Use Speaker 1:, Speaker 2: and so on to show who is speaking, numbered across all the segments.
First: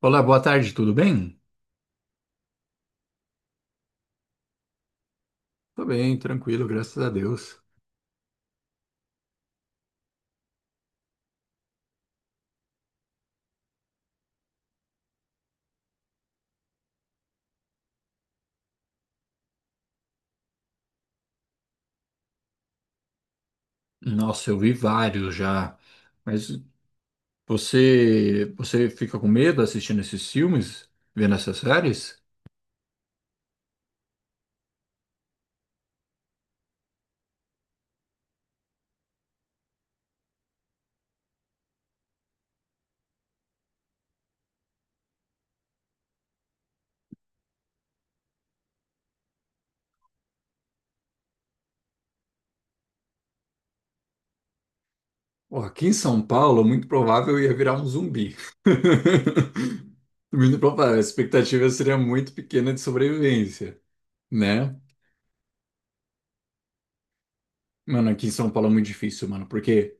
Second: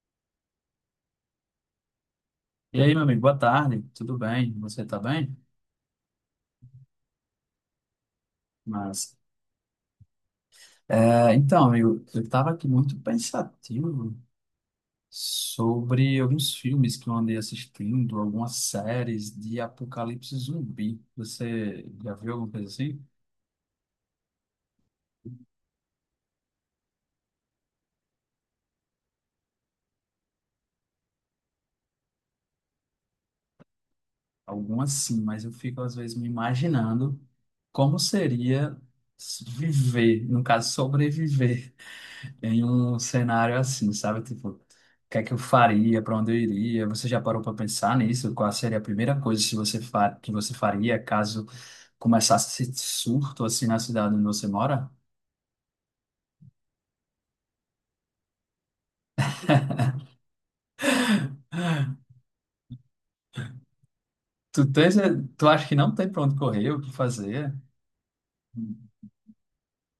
Speaker 1: Olá, boa tarde, tudo bem?
Speaker 2: E aí, meu amigo, boa tarde, tudo bem? Você tá bem?
Speaker 1: Tô bem, tranquilo, graças a Deus.
Speaker 2: Mas, amigo, eu tava aqui muito pensativo sobre alguns filmes que eu andei assistindo, algumas séries de apocalipse zumbi. Você já viu alguma coisa assim?
Speaker 1: Nossa, eu vi vários já. Mas você fica com medo assistindo esses filmes, vendo essas séries?
Speaker 2: Algumas sim, mas eu fico às vezes me imaginando como seria viver, no caso, sobreviver em um cenário assim, sabe? Tipo, o que é que eu faria, para onde eu iria? Você já parou para pensar nisso? Qual seria a primeira coisa se você fa que você faria caso começasse esse surto assim na cidade onde você mora?
Speaker 1: Ó, aqui em São Paulo, muito provável eu ia virar um zumbi. Muito provável, a expectativa seria muito pequena de sobrevivência,
Speaker 2: Tu
Speaker 1: né?
Speaker 2: tens, tu acha que não tem para onde correr, o que fazer?
Speaker 1: Mano, aqui em São Paulo é muito difícil, mano, porque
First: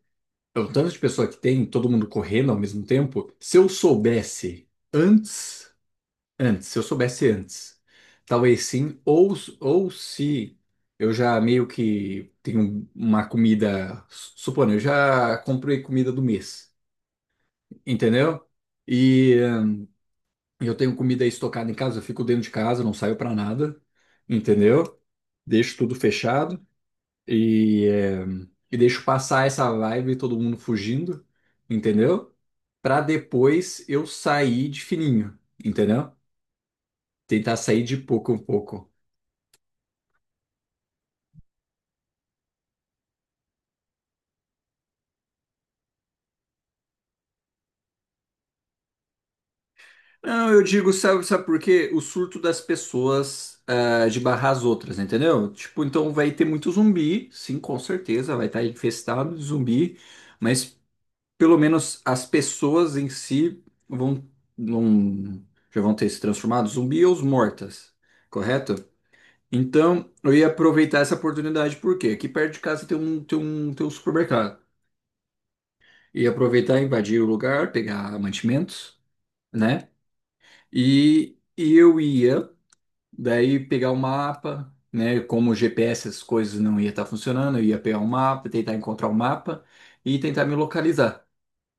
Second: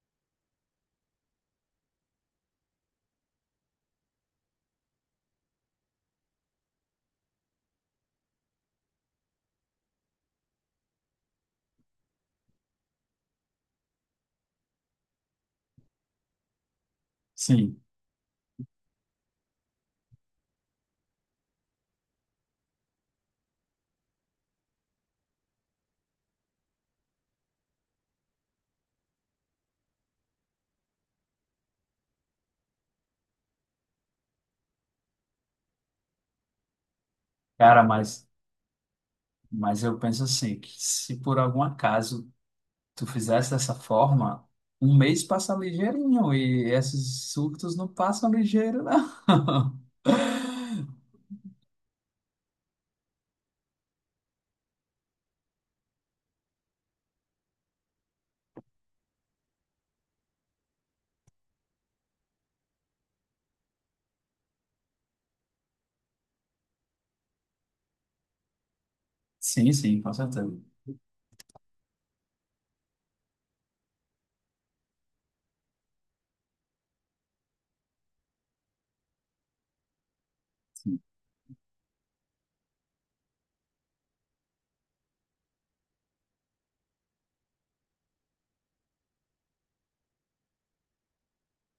Speaker 1: é o tanto de pessoa que tem, todo mundo correndo ao mesmo tempo. Se eu soubesse antes. Antes, se eu soubesse antes, talvez sim, ou, ou se eu já meio que tenho uma comida, supondo, eu já comprei comida do mês,
Speaker 2: Sim,
Speaker 1: entendeu? E eu tenho comida estocada em casa, eu fico dentro de casa, não saio pra nada, entendeu? Deixo tudo fechado e, e deixo passar essa vibe, todo mundo fugindo, entendeu? Pra depois eu sair de fininho, entendeu? Tentar
Speaker 2: cara,
Speaker 1: sair de
Speaker 2: mas
Speaker 1: pouco em pouco.
Speaker 2: mas eu penso assim, que se por algum acaso tu fizesse dessa forma, um mês passa ligeirinho e esses surtos não passam ligeiro, não.
Speaker 1: Não, eu digo, sabe, sabe por quê? O surto das pessoas ah, de barrar as outras, entendeu? Tipo, então vai ter muito zumbi, sim, com certeza, vai estar infestado de zumbi, mas pelo menos as pessoas em si vão, não, já vão ter se transformado zumbi ou os mortas, correto?
Speaker 2: Sim, sim,
Speaker 1: Então,
Speaker 2: com
Speaker 1: eu ia
Speaker 2: certeza.
Speaker 1: aproveitar essa oportunidade, porque quê? Aqui perto de casa tem um supermercado. Ia aproveitar, invadir o lugar, pegar mantimentos, né? E eu ia. Daí pegar o mapa, né? Como o GPS as coisas não ia estar funcionando, eu ia pegar o mapa, tentar encontrar o mapa e tentar me localizar,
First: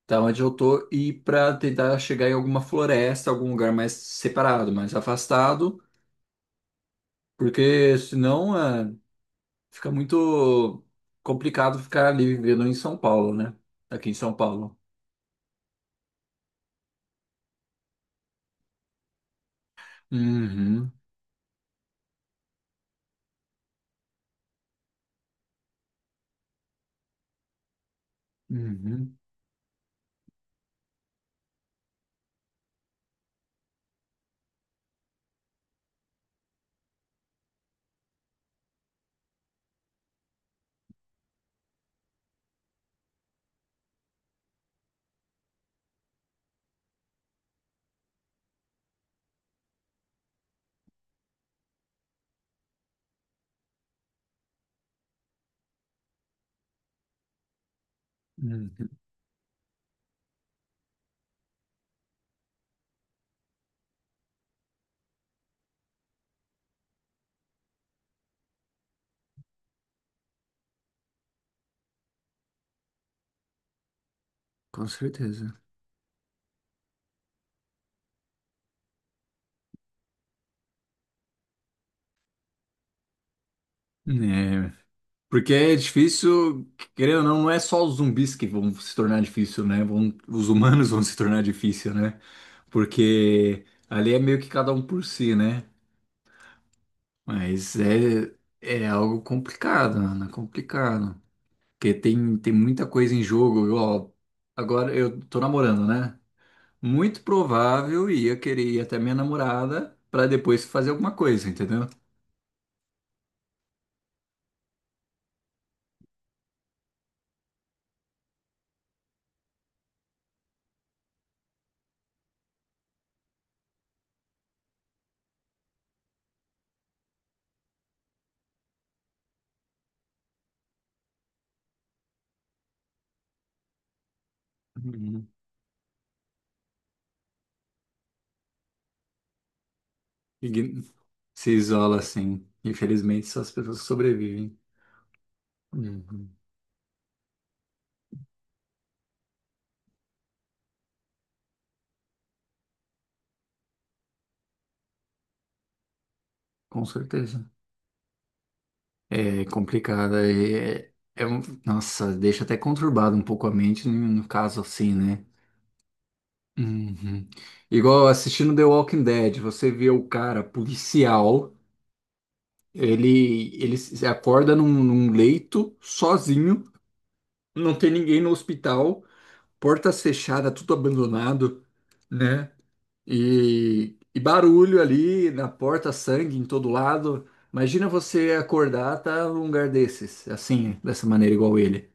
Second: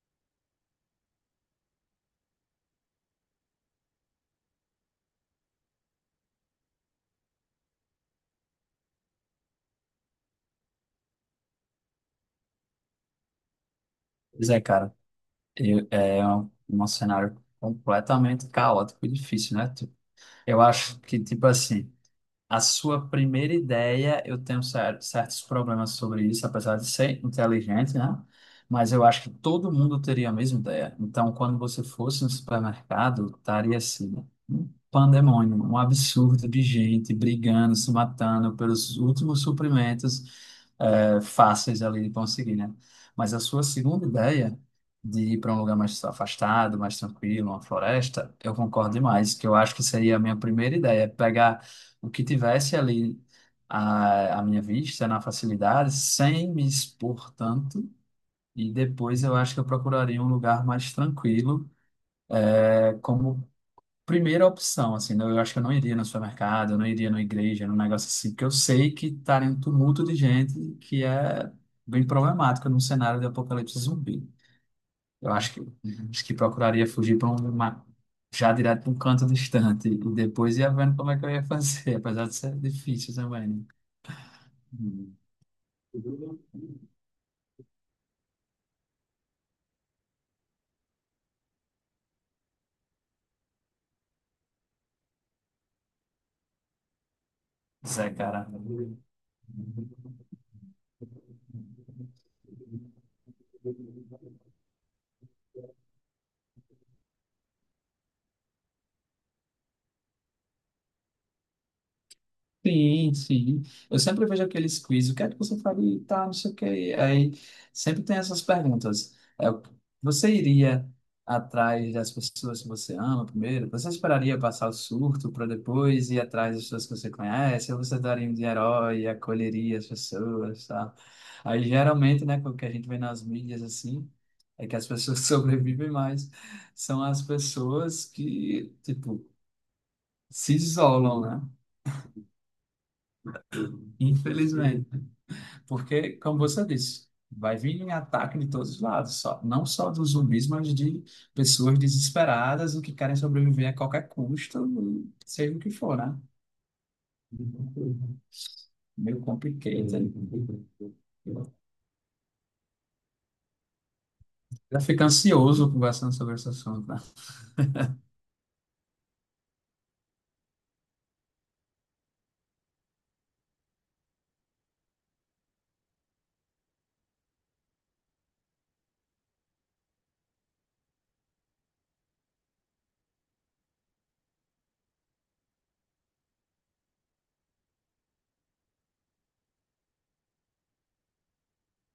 Speaker 1: tá? Onde eu tô e para tentar chegar em alguma floresta, algum lugar mais separado, mais afastado, porque senão é, fica muito complicado ficar ali vivendo em São Paulo, né? Aqui em São
Speaker 2: Pois é,
Speaker 1: Paulo.
Speaker 2: cara, é um cenário completamente caótico e difícil, né? Eu
Speaker 1: Uhum,
Speaker 2: acho que, tipo assim, a sua primeira ideia, eu tenho certos problemas sobre isso, apesar de ser inteligente, né? Mas eu
Speaker 1: uhum,
Speaker 2: acho que todo mundo teria a mesma ideia. Então, quando você fosse no supermercado, estaria assim, um pandemônio, um absurdo de gente brigando, se matando pelos últimos suprimentos, fáceis ali de conseguir, né? Mas a sua segunda ideia de ir para um lugar mais afastado, mais tranquilo, uma floresta, eu concordo demais, que eu acho que seria a minha primeira ideia, pegar o que tivesse ali à minha vista, na facilidade, sem me expor tanto. E
Speaker 1: uhum,
Speaker 2: depois eu acho que eu procuraria um lugar mais tranquilo, é, como primeira opção, assim, eu acho que eu não iria no supermercado, eu não iria numa igreja, num negócio assim, porque eu sei que estaria um tumulto de gente que é bem problemático num cenário de apocalipse zumbi.
Speaker 1: com
Speaker 2: Eu
Speaker 1: certeza.
Speaker 2: acho que, acho que procuraria fugir para uma, já direto para um canto distante, e depois ia vendo como é que eu ia fazer, apesar de ser difícil também.
Speaker 1: É.
Speaker 2: Né?
Speaker 1: Porque é difícil, querendo ou não, não é só os zumbis que vão se tornar difícil, né? Vão, os humanos vão se tornar difícil, né? Porque ali é meio que cada um por si, né? Mas
Speaker 2: Zé,
Speaker 1: é,
Speaker 2: cara.
Speaker 1: é algo complicado, mano, é complicado. Porque tem muita coisa em jogo. Ó, agora eu tô namorando, né? Muito provável ia querer ir até minha namorada pra depois fazer alguma coisa, entendeu?
Speaker 2: Sim, sim. Eu sempre vejo aqueles quiz, o que é que você faria e tal, não sei o quê. Aí sempre tem essas perguntas. Você iria atrás das pessoas que você ama primeiro? Você esperaria passar o surto para depois ir atrás das pessoas que você conhece? Ou você daria um de herói e acolheria as pessoas, tá? Aí geralmente, né, o que a gente vê nas mídias assim, é que as pessoas
Speaker 1: Uhum.
Speaker 2: sobrevivem mais. São as pessoas que, tipo, se
Speaker 1: Ign-
Speaker 2: isolam, né?
Speaker 1: Se isola assim. Infelizmente, só as pessoas que sobrevivem.
Speaker 2: Infelizmente. Porque,
Speaker 1: Uhum.
Speaker 2: como você disse, vai vir ataque de todos os lados, só, não só dos zumbis, mas de pessoas desesperadas e que querem sobreviver a qualquer custo, seja o que for, né?
Speaker 1: Com certeza.
Speaker 2: Meio
Speaker 1: É
Speaker 2: complicado.
Speaker 1: complicada. É, nossa, deixa até conturbado um pouco a mente no, no caso
Speaker 2: Já
Speaker 1: assim,
Speaker 2: fica
Speaker 1: né?
Speaker 2: ansioso conversando sobre esse assunto.
Speaker 1: Uhum. Igual assistindo The Walking Dead, você vê o cara policial, ele se acorda num, num leito, sozinho, não tem ninguém no hospital, portas fechadas, tudo abandonado, né? E barulho ali na porta, sangue em todo lado. Imagina você acordar, tá num lugar desses, assim, dessa maneira, igual ele.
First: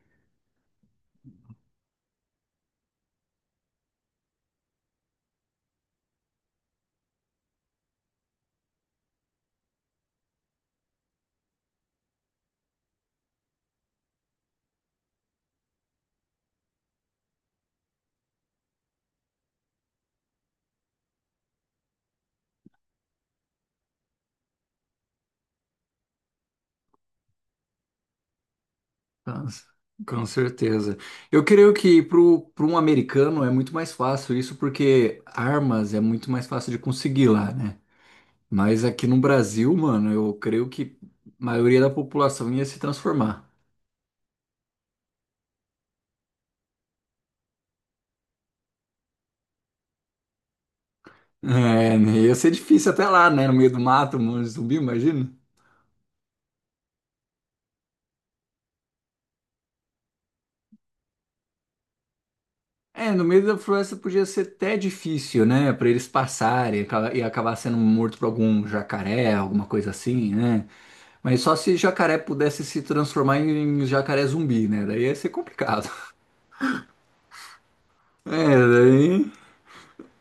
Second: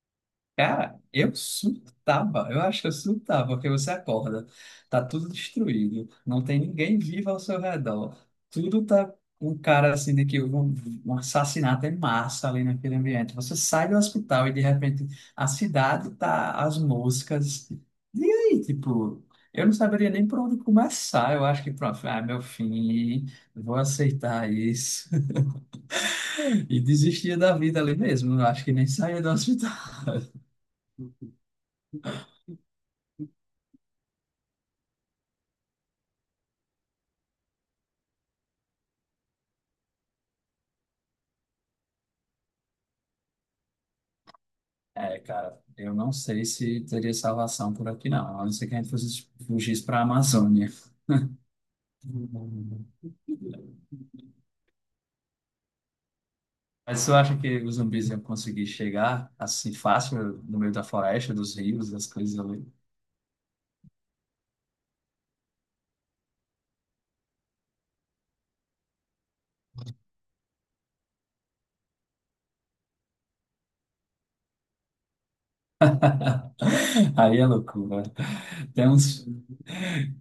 Speaker 2: Cara, eu surtava, eu acho que eu surtava, porque você acorda, tá tudo destruído, não tem ninguém vivo ao seu redor, tudo tá um cara assim de que houve um assassinato em massa ali naquele ambiente. Você sai do hospital e de repente a cidade tá as moscas. E aí, tipo, eu não saberia nem por onde começar. Eu acho que pronto, ah, meu fim, vou aceitar isso. E desistia da vida ali mesmo. Eu acho que nem saía do
Speaker 1: Tá?
Speaker 2: hospital.
Speaker 1: Com certeza. Eu creio que para um americano é muito mais fácil isso, porque armas é muito mais fácil de conseguir lá, né? Mas aqui no Brasil, mano, eu creio que a maioria da população ia se transformar.
Speaker 2: É, cara, eu não sei se teria salvação por aqui, não. A não ser que a gente fosse fugisse para a Amazônia.
Speaker 1: É, né? Ia ser
Speaker 2: Uhum.
Speaker 1: difícil até lá, né? No meio do mato, um monte de zumbi, imagina.
Speaker 2: Mas você acha que os zumbis iam conseguir chegar assim fácil no meio da floresta, dos rios, das coisas ali?
Speaker 1: É, no meio da floresta podia ser até difícil, né? Pra eles passarem e e acabar sendo morto por algum jacaré, alguma coisa assim, né? Mas só se jacaré pudesse se transformar em jacaré zumbi, né? Daí ia ser complicado.
Speaker 2: Aí é loucura.
Speaker 1: É,
Speaker 2: Tem uns,
Speaker 1: daí.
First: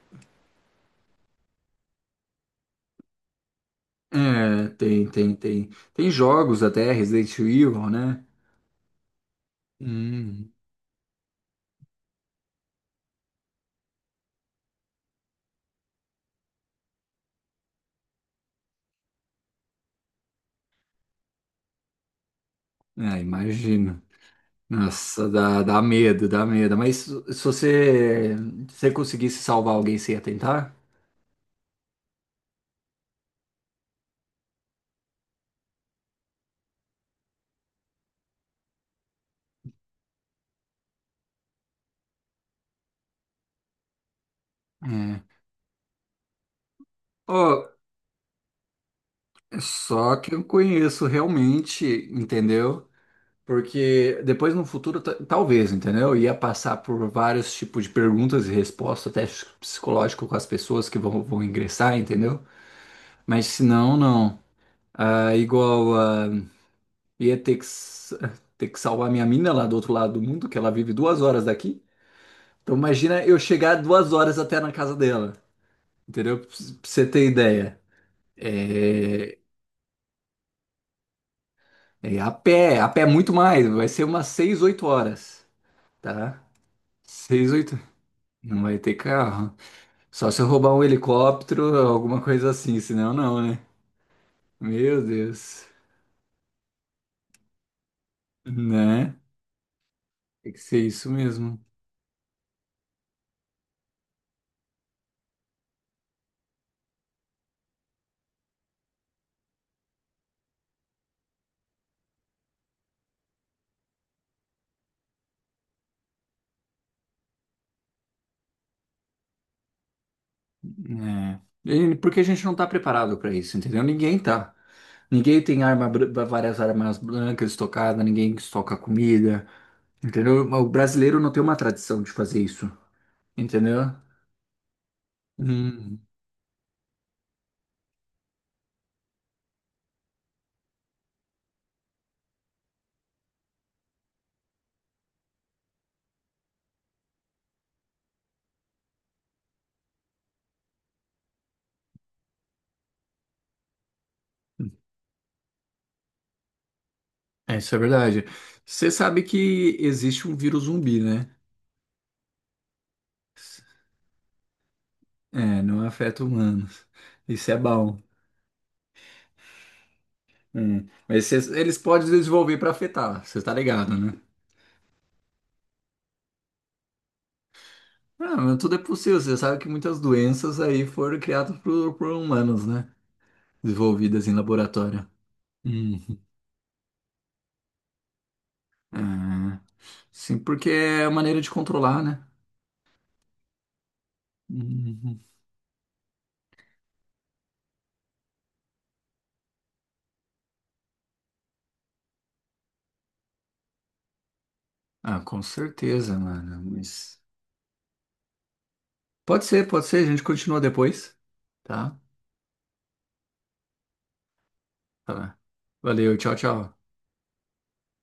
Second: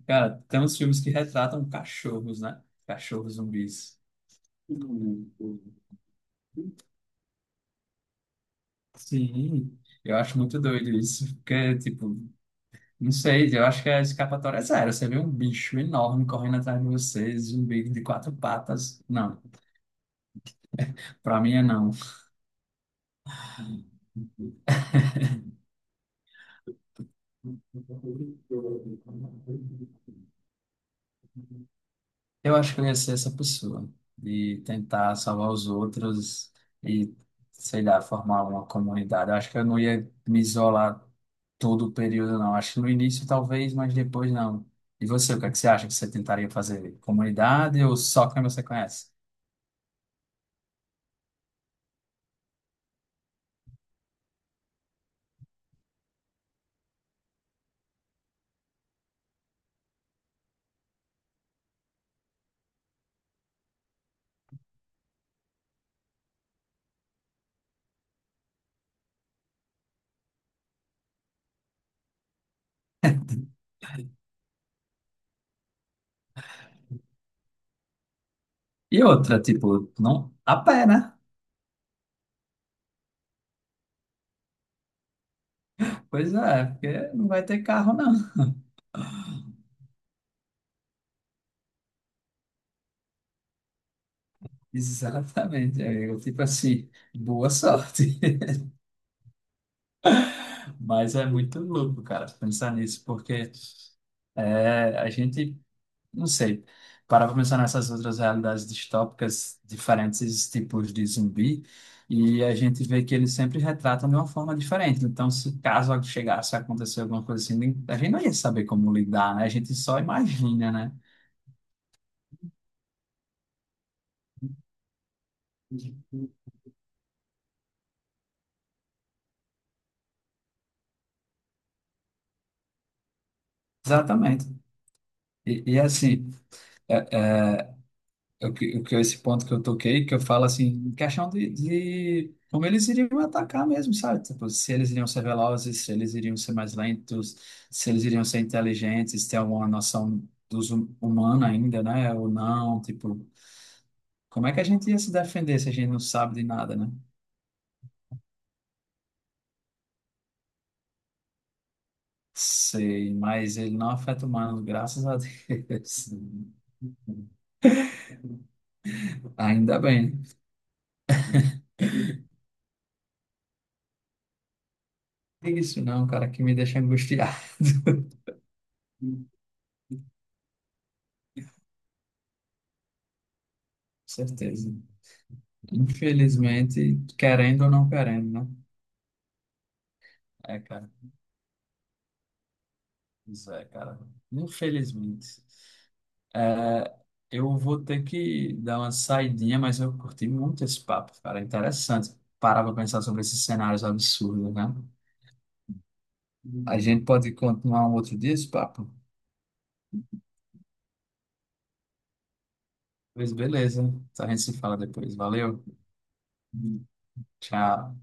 Speaker 2: cara, tem uns filmes que retratam cachorros, né? Cachorros zumbis.
Speaker 1: É, tem,
Speaker 2: Uhum.
Speaker 1: tem, tem. Tem jogos até, Resident Evil, né?
Speaker 2: Sim, eu acho
Speaker 1: Hum,
Speaker 2: muito doido isso, porque, tipo, não sei, eu acho que a escapatória é zero. Você vê um bicho enorme correndo atrás de você, zumbi de quatro patas. Não, pra mim é não.
Speaker 1: é, imagino. Nossa, dá medo, dá medo. Mas se você conseguisse salvar alguém, você ia tentar?
Speaker 2: Eu acho que eu ia ser essa pessoa, de tentar salvar os outros e, sei lá, formar uma comunidade. Eu acho que eu não ia me isolar todo o período, não. Acho que no início talvez, mas depois não. E
Speaker 1: É.
Speaker 2: você, o que é que você acha que você tentaria fazer?
Speaker 1: Ô,
Speaker 2: Comunidade ou só quem você conhece?
Speaker 1: é só que eu conheço realmente, entendeu? Porque depois no futuro, talvez, entendeu? Ia passar por vários tipos de perguntas e respostas, teste psicológico com as pessoas que vão ingressar, entendeu? Mas se não, não. Ah, igual, ah, ia ter que, ter que salvar minha mina lá do outro lado do mundo, que ela vive duas horas daqui. Então imagina eu chegar duas horas até na casa dela, entendeu? Pra você ter ideia.
Speaker 2: E
Speaker 1: É,
Speaker 2: outra, tipo, não a pé, né?
Speaker 1: é a pé muito mais, vai ser umas 6 8 horas,
Speaker 2: Pois
Speaker 1: tá?
Speaker 2: é, é porque não vai
Speaker 1: 6
Speaker 2: ter
Speaker 1: 8
Speaker 2: carro, não.
Speaker 1: Não vai ter carro. Só se eu roubar um helicóptero, alguma coisa assim, senão não, né? Meu Deus,
Speaker 2: Exatamente, amigo. Tipo assim, boa sorte.
Speaker 1: né? Tem que ser isso
Speaker 2: Mas é
Speaker 1: mesmo.
Speaker 2: muito louco, cara, pensar nisso, porque é, a gente, não sei, parar para pensar nessas outras realidades distópicas, diferentes tipos de zumbi, e a gente vê que eles sempre retratam de uma forma diferente. Então, se caso chegasse a acontecer alguma coisa assim, a gente não ia saber como lidar, né? A gente só imagina, né?
Speaker 1: Né? Porque a gente não tá preparado para isso, entendeu? Ninguém tá. Ninguém tem arma, várias armas brancas estocadas, ninguém estoca comida, entendeu? O brasileiro não tem uma tradição de fazer isso, entendeu?
Speaker 2: Exatamente. E, e
Speaker 1: Hum,
Speaker 2: assim. O o que é esse ponto que eu toquei, que eu falo assim, em questão de como eles iriam atacar mesmo, sabe? Tipo, se eles iriam ser velozes, se eles iriam ser mais lentos, se eles iriam ser inteligentes, ter alguma noção dos humana ainda, né? Ou não, tipo, como é que a gente ia se defender se a gente não sabe de nada, né?
Speaker 1: É, isso é verdade. Você sabe que existe um vírus zumbi, né?
Speaker 2: Sei, mas ele não afeta humanos, graças a
Speaker 1: É, não
Speaker 2: Deus.
Speaker 1: afeta humanos. Isso é bom.
Speaker 2: Ainda bem.
Speaker 1: Hum. Mas eles podem desenvolver para afetar, você tá ligado, né?
Speaker 2: Isso não, cara, que me deixa angustiado.
Speaker 1: Ah, mas tudo é possível.
Speaker 2: Com
Speaker 1: Você sabe que muitas doenças aí foram criadas por humanos, né? Desenvolvidas em
Speaker 2: certeza.
Speaker 1: laboratório. Uhum.
Speaker 2: Infelizmente, querendo ou não querendo, né?
Speaker 1: Ah, sim,
Speaker 2: É,
Speaker 1: porque
Speaker 2: cara.
Speaker 1: é a maneira de controlar, né?
Speaker 2: Isso é, cara.
Speaker 1: Uhum.
Speaker 2: Infelizmente. É, eu vou ter que dar uma saidinha, mas eu curti muito esse papo, cara. Interessante. Parar pra pensar sobre esses cenários absurdos, né?
Speaker 1: Ah, com certeza, mano.
Speaker 2: A gente
Speaker 1: Mas...
Speaker 2: pode continuar um outro dia esse papo?
Speaker 1: Pode ser, pode ser. A gente continua depois, tá?
Speaker 2: Pois beleza. A gente se fala depois.
Speaker 1: Tá.
Speaker 2: Valeu.
Speaker 1: Valeu, tchau, tchau.
Speaker 2: Tchau.